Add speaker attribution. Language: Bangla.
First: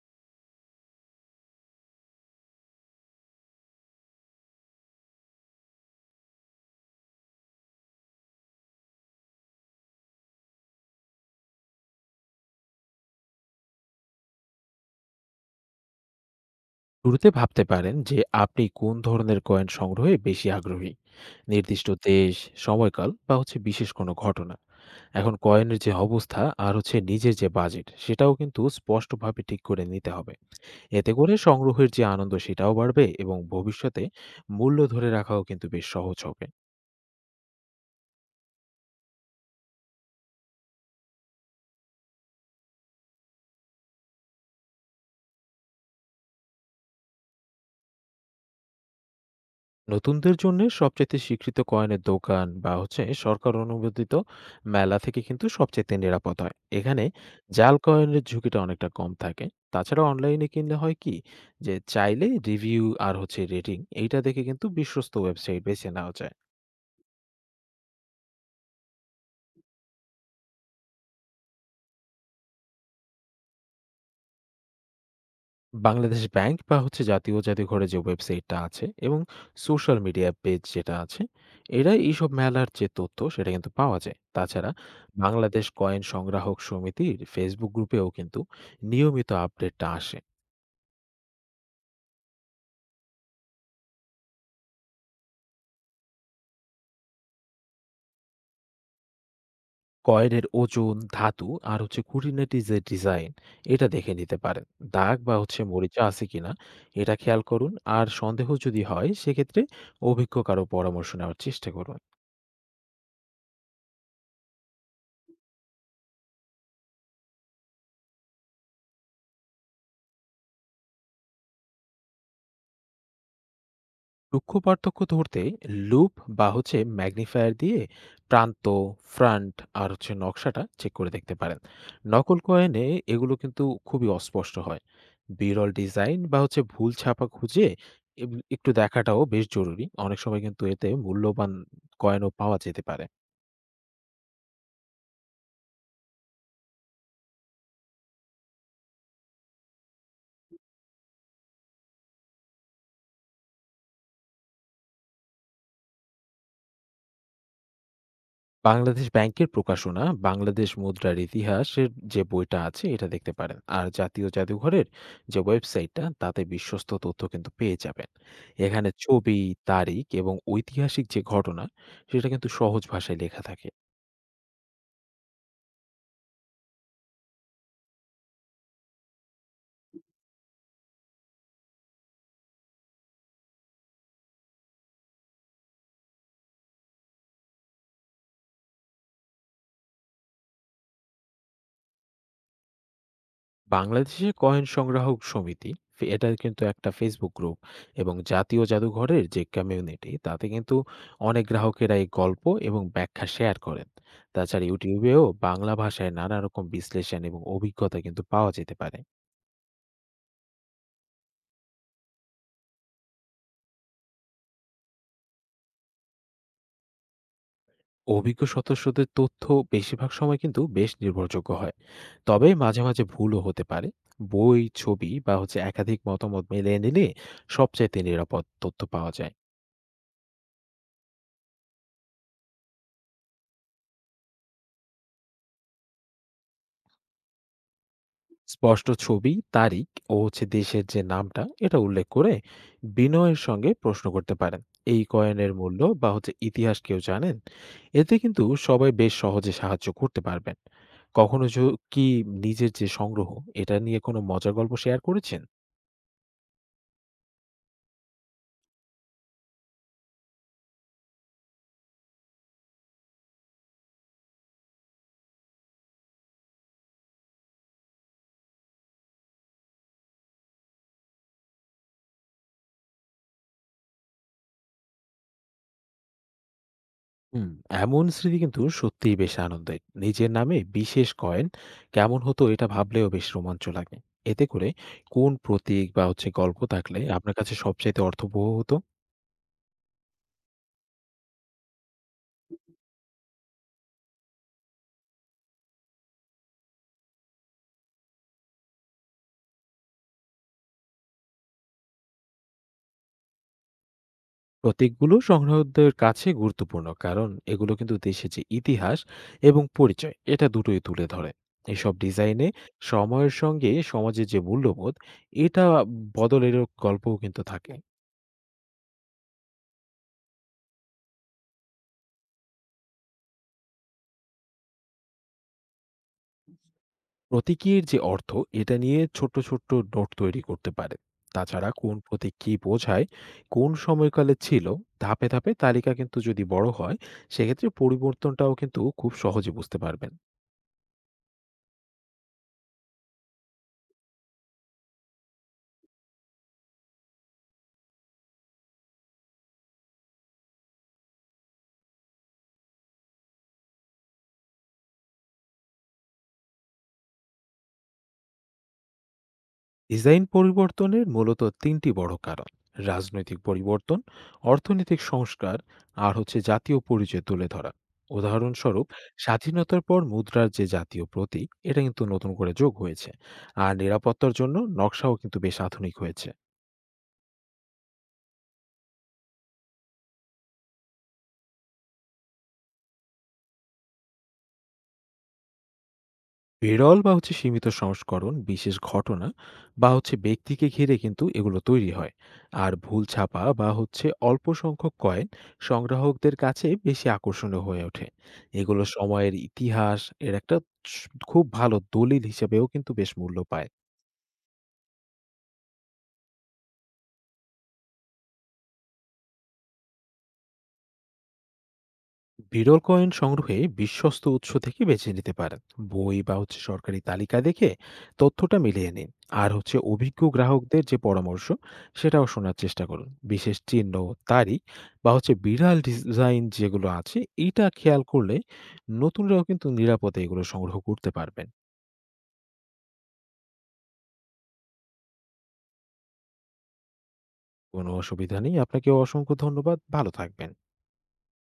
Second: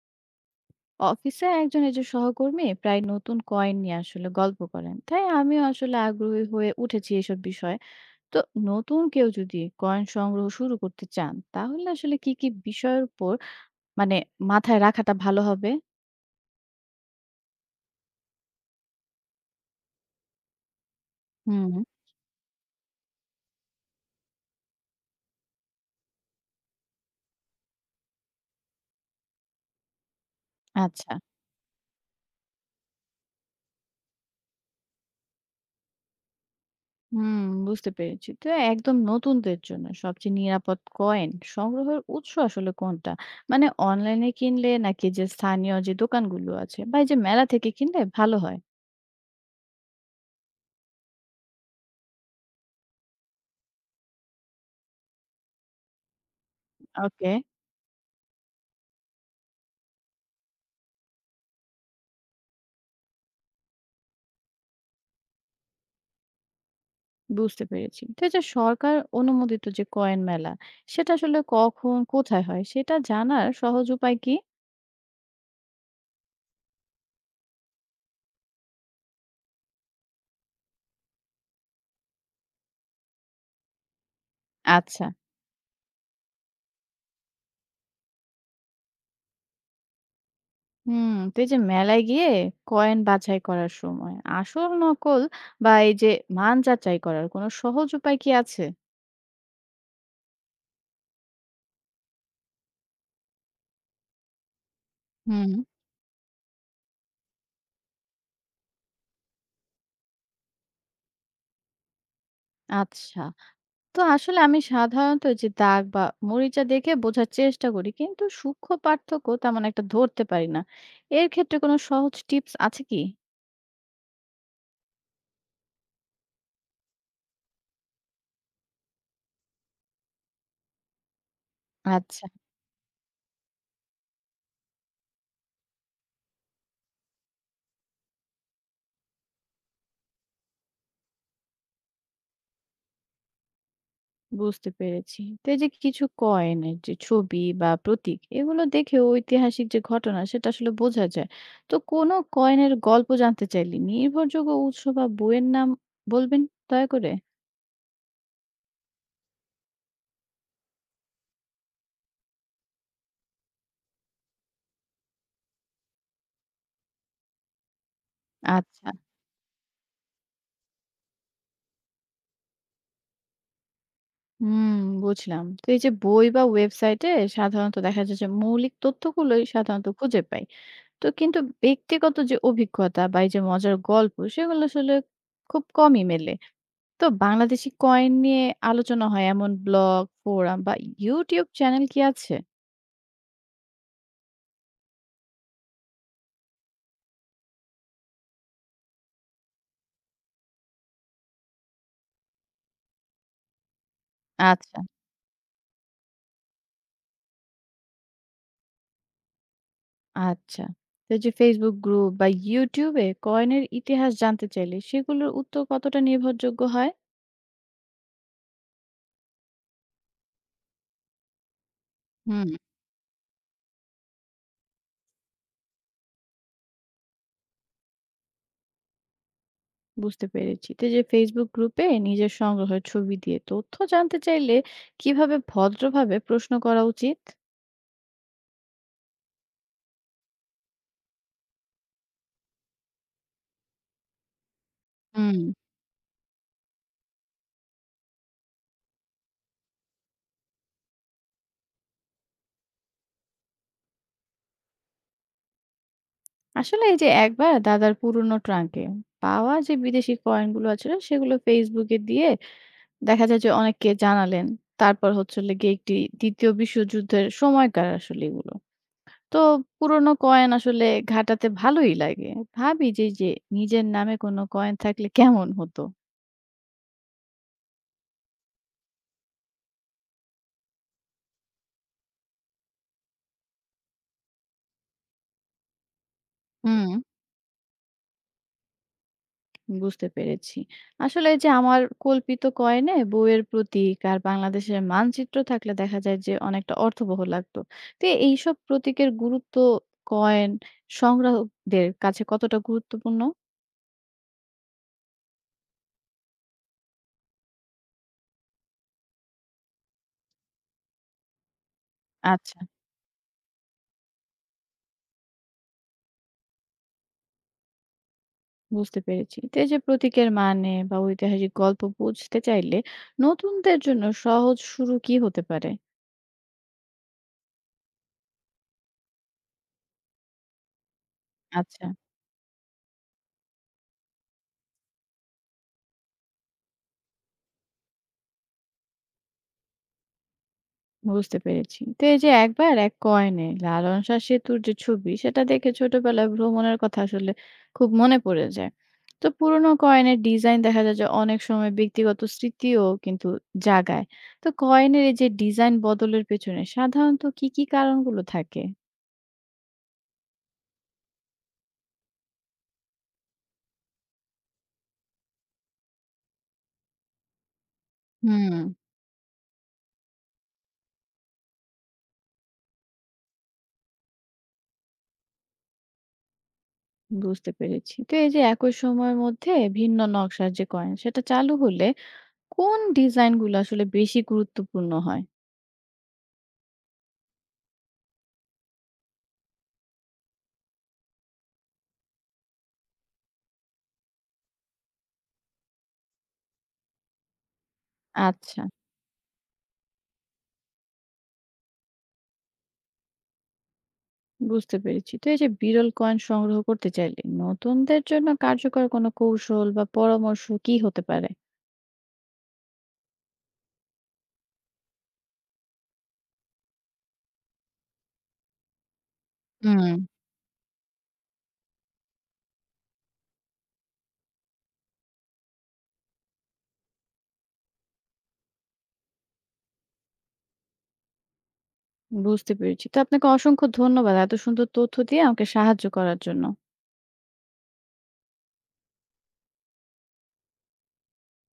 Speaker 1: অফিসে একজন এই যে সহকর্মী প্রায় নতুন কয়েন নিয়ে আসলে গল্প করেন, তাই আমিও আসলে আগ্রহী হয়ে উঠেছি এসব বিষয়ে। তো নতুন কেউ যদি কয়েন সংগ্রহ শুরু করতে চান, তাহলে আসলে কি কি বিষয়ের উপর মানে মাথায় রাখাটা ভালো হবে?
Speaker 2: শুরুতে ভাবতে পারেন যে আপনি কোন ধরনের কয়েন সংগ্রহে বেশি আগ্রহী।
Speaker 1: হুম।
Speaker 2: নির্দিষ্ট দেশ, সময়কাল বা হচ্ছে বিশেষ কোনো ঘটনা। এখন কয়েনের যে অবস্থা আর হচ্ছে নিজের যে বাজেট, সেটাও কিন্তু স্পষ্টভাবে ঠিক করে নিতে হবে। এতে
Speaker 1: আচ্ছা।
Speaker 2: করে সংগ্রহের যে আনন্দ সেটাও বাড়বে, এবং ভবিষ্যতে মূল্য ধরে রাখাও কিন্তু বেশ সহজ হবে।
Speaker 1: হুম, বুঝতে পেরেছি। তো একদম নতুনদের জন্য সবচেয়ে নিরাপদ কয়েন সংগ্রহের উৎস আসলে কোনটা? মানে অনলাইনে কিনলে, নাকি যে স্থানীয় যে দোকানগুলো আছে, বা এই যে মেলা থেকে কিনলে ভালো হয়?
Speaker 2: নতুনদের জন্য সবচাইতে স্বীকৃত কয়েনের দোকান বা হচ্ছে সরকার অনুমোদিত মেলা থেকে কিন্তু সবচাইতে নিরাপদ হয়। এখানে
Speaker 1: ওকে।
Speaker 2: জাল কয়েনের ঝুঁকিটা অনেকটা কম থাকে। তাছাড়া অনলাইনে কিনলে হয় কি, যে চাইলে রিভিউ আর হচ্ছে রেটিং এইটা দেখে কিন্তু বিশ্বস্ত ওয়েবসাইট বেছে নেওয়া যায়।
Speaker 1: বুঝতে পেরেছি। তো এই যে সরকার অনুমোদিত যে কয়েন মেলা, সেটা আসলে কখন কোথায় হয় সেটা জানার সহজ উপায় কি?
Speaker 2: বাংলাদেশ ব্যাংক বা হচ্ছে জাতীয় জাদুঘরের যে ওয়েবসাইটটা আছে এবং সোশ্যাল মিডিয়া পেজ যেটা আছে, এরা এইসব মেলার যে তথ্য সেটা কিন্তু পাওয়া যায়। তাছাড়া
Speaker 1: আচ্ছা।
Speaker 2: বাংলাদেশ কয়েন সংগ্রাহক সমিতির ফেসবুক গ্রুপেও কিন্তু নিয়মিত আপডেটটা আসে।
Speaker 1: হুম, তো এই যে মেলায় গিয়ে কয়েন বাছাই করার সময় আসল নকল বা এই যে মান যাচাই করার কোনো সহজ উপায় কি আছে?
Speaker 2: কয়েনের ওজন, ধাতু আর হচ্ছে খুঁটিনাটি যে ডিজাইন, এটা দেখে নিতে পারেন। দাগ বা
Speaker 1: হুম।
Speaker 2: হচ্ছে মরিচা আছে কিনা এটা খেয়াল করুন। আর সন্দেহ যদি হয় সেক্ষেত্রে অভিজ্ঞ কারো পরামর্শ নেওয়ার চেষ্টা করুন।
Speaker 1: আচ্ছা। তো আসলে আমি সাধারণত এই যে দাগ বা মরিচা দেখে বোঝার চেষ্টা করি, কিন্তু সূক্ষ্ম পার্থক্য তেমন একটা ধরতে পারি না। এর ক্ষেত্রে কোনো সহজ টিপস আছে কি?
Speaker 2: সূক্ষ্ম পার্থক্য ধরতে লুপ বা হচ্ছে ম্যাগনিফায়ার দিয়ে প্রান্ত, ফ্রন্ট আর হচ্ছে নকশাটা চেক করে দেখতে পারেন।
Speaker 1: আচ্ছা।
Speaker 2: নকল কয়েনে এগুলো কিন্তু খুবই অস্পষ্ট হয়। বিরল ডিজাইন বা হচ্ছে ভুল ছাপা খুঁজে একটু দেখাটাও বেশ জরুরি। অনেক সময় কিন্তু এতে মূল্যবান কয়েনও পাওয়া যেতে পারে।
Speaker 1: বুঝতে পেরেছি। তো এই যে কিছু কয়েনের যে ছবি বা প্রতীক, এগুলো দেখেও ঐতিহাসিক যে ঘটনা সেটা আসলে বোঝা যায়। তো কোনো কয়েনের গল্প জানতে চাইলে নির্ভরযোগ্য উৎস বা বইয়ের নাম বলবেন দয়া করে?
Speaker 2: বাংলাদেশ ব্যাংকের প্রকাশনা, বাংলাদেশ মুদ্রার ইতিহাসের যে বইটা আছে এটা দেখতে পারেন। আর জাতীয় জাদুঘরের যে ওয়েবসাইটটা, তাতে বিশ্বস্ত তথ্য কিন্তু পেয়ে যাবেন। এখানে
Speaker 1: আচ্ছা।
Speaker 2: ছবি, তারিখ এবং ঐতিহাসিক যে ঘটনা সেটা কিন্তু সহজ ভাষায় লেখা থাকে।
Speaker 1: হুম, বুঝলাম। তো এই যে বই বা ওয়েবসাইটে সাধারণত দেখা যায় যে মৌলিক তথ্যগুলোই সাধারণত খুঁজে পাই। তো কিন্তু ব্যক্তিগত যে অভিজ্ঞতা বা এই যে মজার গল্প সেগুলো আসলে খুব কমই মেলে। তো বাংলাদেশী কয়েন নিয়ে আলোচনা হয় এমন ব্লগ, ফোরাম বা YouTube চ্যানেল কি আছে?
Speaker 2: বাংলাদেশের কয়েন সংগ্রাহক সমিতি, এটা কিন্তু একটা ফেসবুক গ্রুপ, এবং জাতীয় জাদুঘরের যে কমিউনিটি, তাতে কিন্তু অনেক গ্রাহকেরা এই গল্প এবং ব্যাখ্যা শেয়ার করেন। তাছাড়া
Speaker 1: আচ্ছা,
Speaker 2: ইউটিউবেও বাংলা ভাষায় নানা রকম বিশ্লেষণ এবং অভিজ্ঞতা কিন্তু পাওয়া যেতে পারে।
Speaker 1: আচ্ছা। তো এই যে Facebook গ্রুপ বা YouTube এ কয়েনের ইতিহাস জানতে চাইলে সেগুলোর উত্তর কতটা নির্ভরযোগ্য হয়?
Speaker 2: অভিজ্ঞ সদস্যদের তথ্য বেশিরভাগ সময় কিন্তু বেশ নির্ভরযোগ্য হয়। তবে
Speaker 1: হুম।
Speaker 2: মাঝে মাঝে ভুলও হতে পারে। বই, ছবি বা হচ্ছে একাধিক মতামত মিলিয়ে নিলে সবচাইতে নিরাপদ তথ্য পাওয়া যায়।
Speaker 1: বুঝতে পেরেছি। তো এই যে Facebook গ্রুপে নিজের সংগ্রহের ছবি দিয়ে তথ্য জানতে চাইলে কিভাবে ভদ্রভাবে প্রশ্ন করা উচিত?
Speaker 2: স্পষ্ট ছবি, তারিখ ও হচ্ছে দেশের যে নামটা এটা উল্লেখ করে বিনয়ের সঙ্গে প্রশ্ন করতে পারেন, এই
Speaker 1: হুম।
Speaker 2: কয়েনের মূল্য বা হচ্ছে ইতিহাস কেউ জানেন। এতে কিন্তু সবাই বেশ সহজে সাহায্য করতে পারবেন। কখনো কি নিজের যে সংগ্রহ, এটা নিয়ে কোনো মজার গল্প শেয়ার করেছেন?
Speaker 1: আসলে এই যে একবার দাদার পুরনো ট্রাঙ্কে পাওয়া যে বিদেশি কয়েনগুলো আছে, সেগুলো ফেসবুকে দিয়ে দেখা যায় যে অনেককে জানালেন। তারপর হচ্ছে হলো গিয়ে একটি ২য় বিশ্বযুদ্ধের সময়কার আসলে এগুলো। তো পুরনো কয়েন আসলে ঘাটাতে ভালোই লাগে। ভাবি যে নিজের নামে কোনো কয়েন থাকলে কেমন হতো?
Speaker 2: হুম, এমন স্মৃতি কিন্তু সত্যিই বেশ আনন্দের। নিজের নামে বিশেষ কয়েন কেমন হতো, এটা ভাবলেও বেশ রোমাঞ্চ লাগে। এতে করে কোন প্রতীক বা হচ্ছে গল্প
Speaker 1: হুম।
Speaker 2: থাকলে আপনার কাছে সবচাইতে অর্থবহ হতো?
Speaker 1: বুঝতে পেরেছি। আসলে যে আমার কল্পিত কয়েনে বইয়ের প্রতীক আর বাংলাদেশের মানচিত্র থাকলে দেখা যায় যে অনেকটা অর্থবহ লাগতো। তো এইসব প্রতীকের গুরুত্ব কয়েন সংগ্রাহকদের কাছে কতটা গুরুত্বপূর্ণ?
Speaker 2: প্রতীকগুলো সংগ্রাহকদের কাছে গুরুত্বপূর্ণ, কারণ এগুলো কিন্তু দেশের যে ইতিহাস এবং পরিচয় এটা দুটোই তুলে ধরে। এসব ডিজাইনে
Speaker 1: আচ্ছা।
Speaker 2: সময়ের সঙ্গে সমাজের যে মূল্যবোধ এটা বদলেরও গল্পও কিন্তু থাকে।
Speaker 1: বুঝতে পেরেছি। তো এই যে প্রতীকের মানে বা ঐতিহাসিক গল্প বুঝতে চাইলে নতুনদের জন্য সহজ শুরু কি হতে পারে?
Speaker 2: প্রতীকীর যে অর্থ এটা নিয়ে ছোট্ট ছোট্ট নোট তৈরি করতে পারে। তাছাড়া
Speaker 1: আচ্ছা।
Speaker 2: কোন প্রতীক কী বোঝায়, কোন সময়কালে ছিল, ধাপে ধাপে তালিকা কিন্তু যদি বড় হয়, সেক্ষেত্রে পরিবর্তনটাও কিন্তু খুব সহজে বুঝতে পারবেন।
Speaker 1: বুঝতে পেরেছি। তো এই যে একবার এক কয়েনে লালন শাহ সেতুর যে ছবি সেটা দেখে ছোটবেলায় ভ্রমণের কথা আসলে খুব মনে পড়ে যায়। তো পুরনো কয়েনের ডিজাইন দেখা যায় যে অনেক সময় ব্যক্তিগত স্মৃতিও কিন্তু জাগায়। তো কয়েনের এই যে ডিজাইন বদলের পেছনে সাধারণত কি, কি কারণগুলো থাকে?
Speaker 2: ডিজাইন পরিবর্তনের মূলত তিনটি বড় কারণ: রাজনৈতিক পরিবর্তন, অর্থনৈতিক সংস্কার আর হচ্ছে জাতীয় পরিচয় তুলে ধরা।
Speaker 1: হুম।
Speaker 2: উদাহরণস্বরূপ, স্বাধীনতার পর মুদ্রার যে জাতীয় প্রতীক এটা কিন্তু নতুন করে যোগ হয়েছে। আর নিরাপত্তার জন্য নকশাও কিন্তু বেশ আধুনিক হয়েছে।
Speaker 1: বুঝতে পেরেছি। তো এই যে একই সময়ের মধ্যে ভিন্ন নকশার যে কয়েন সেটা চালু হলে কোন ডিজাইন গুলো আসলে বেশি গুরুত্বপূর্ণ হয়?
Speaker 2: বিরল বা হচ্ছে সীমিত সংস্করণ, বিশেষ ঘটনা বা হচ্ছে ব্যক্তিকে ঘিরে কিন্তু এগুলো তৈরি হয়। আর ভুল ছাপা বা হচ্ছে অল্প সংখ্যক কয়েন সংগ্রাহকদের কাছে বেশি আকর্ষণীয় হয়ে ওঠে।
Speaker 1: আচ্ছা,
Speaker 2: এগুলো সময়ের ইতিহাস এর একটা খুব ভালো দলিল হিসেবেও কিন্তু বেশ মূল্য পায়।
Speaker 1: বুঝতে পেরেছি। তো এই যে বিরল কয়েন সংগ্রহ করতে চাইলে নতুনদের জন্য কার্যকর কোনো কৌশল বা পরামর্শ কি হতে পারে?
Speaker 2: বিরল কয়েন সংগ্রহে বিশ্বস্ত উৎস থেকে বেছে নিতে পারেন। বই বা হচ্ছে সরকারি তালিকা দেখে তথ্যটা মিলিয়ে নিন। আর হচ্ছে
Speaker 1: হুম।
Speaker 2: অভিজ্ঞ গ্রাহকদের যে পরামর্শ সেটাও শোনার চেষ্টা করুন। বিশেষ চিহ্ন, তারিখ বা হচ্ছে বিরল ডিজাইন যেগুলো আছে এইটা খেয়াল করলে নতুনরাও কিন্তু নিরাপদে এগুলো সংগ্রহ করতে পারবেন।
Speaker 1: বুঝতে পেরেছি। তো আপনাকে অসংখ্য ধন্যবাদ এত সুন্দর তথ্য দিয়ে আমাকে সাহায্য করার জন্য।
Speaker 2: কোনো অসুবিধা নেই, আপনাকে অসংখ্য ধন্যবাদ, ভালো থাকবেন।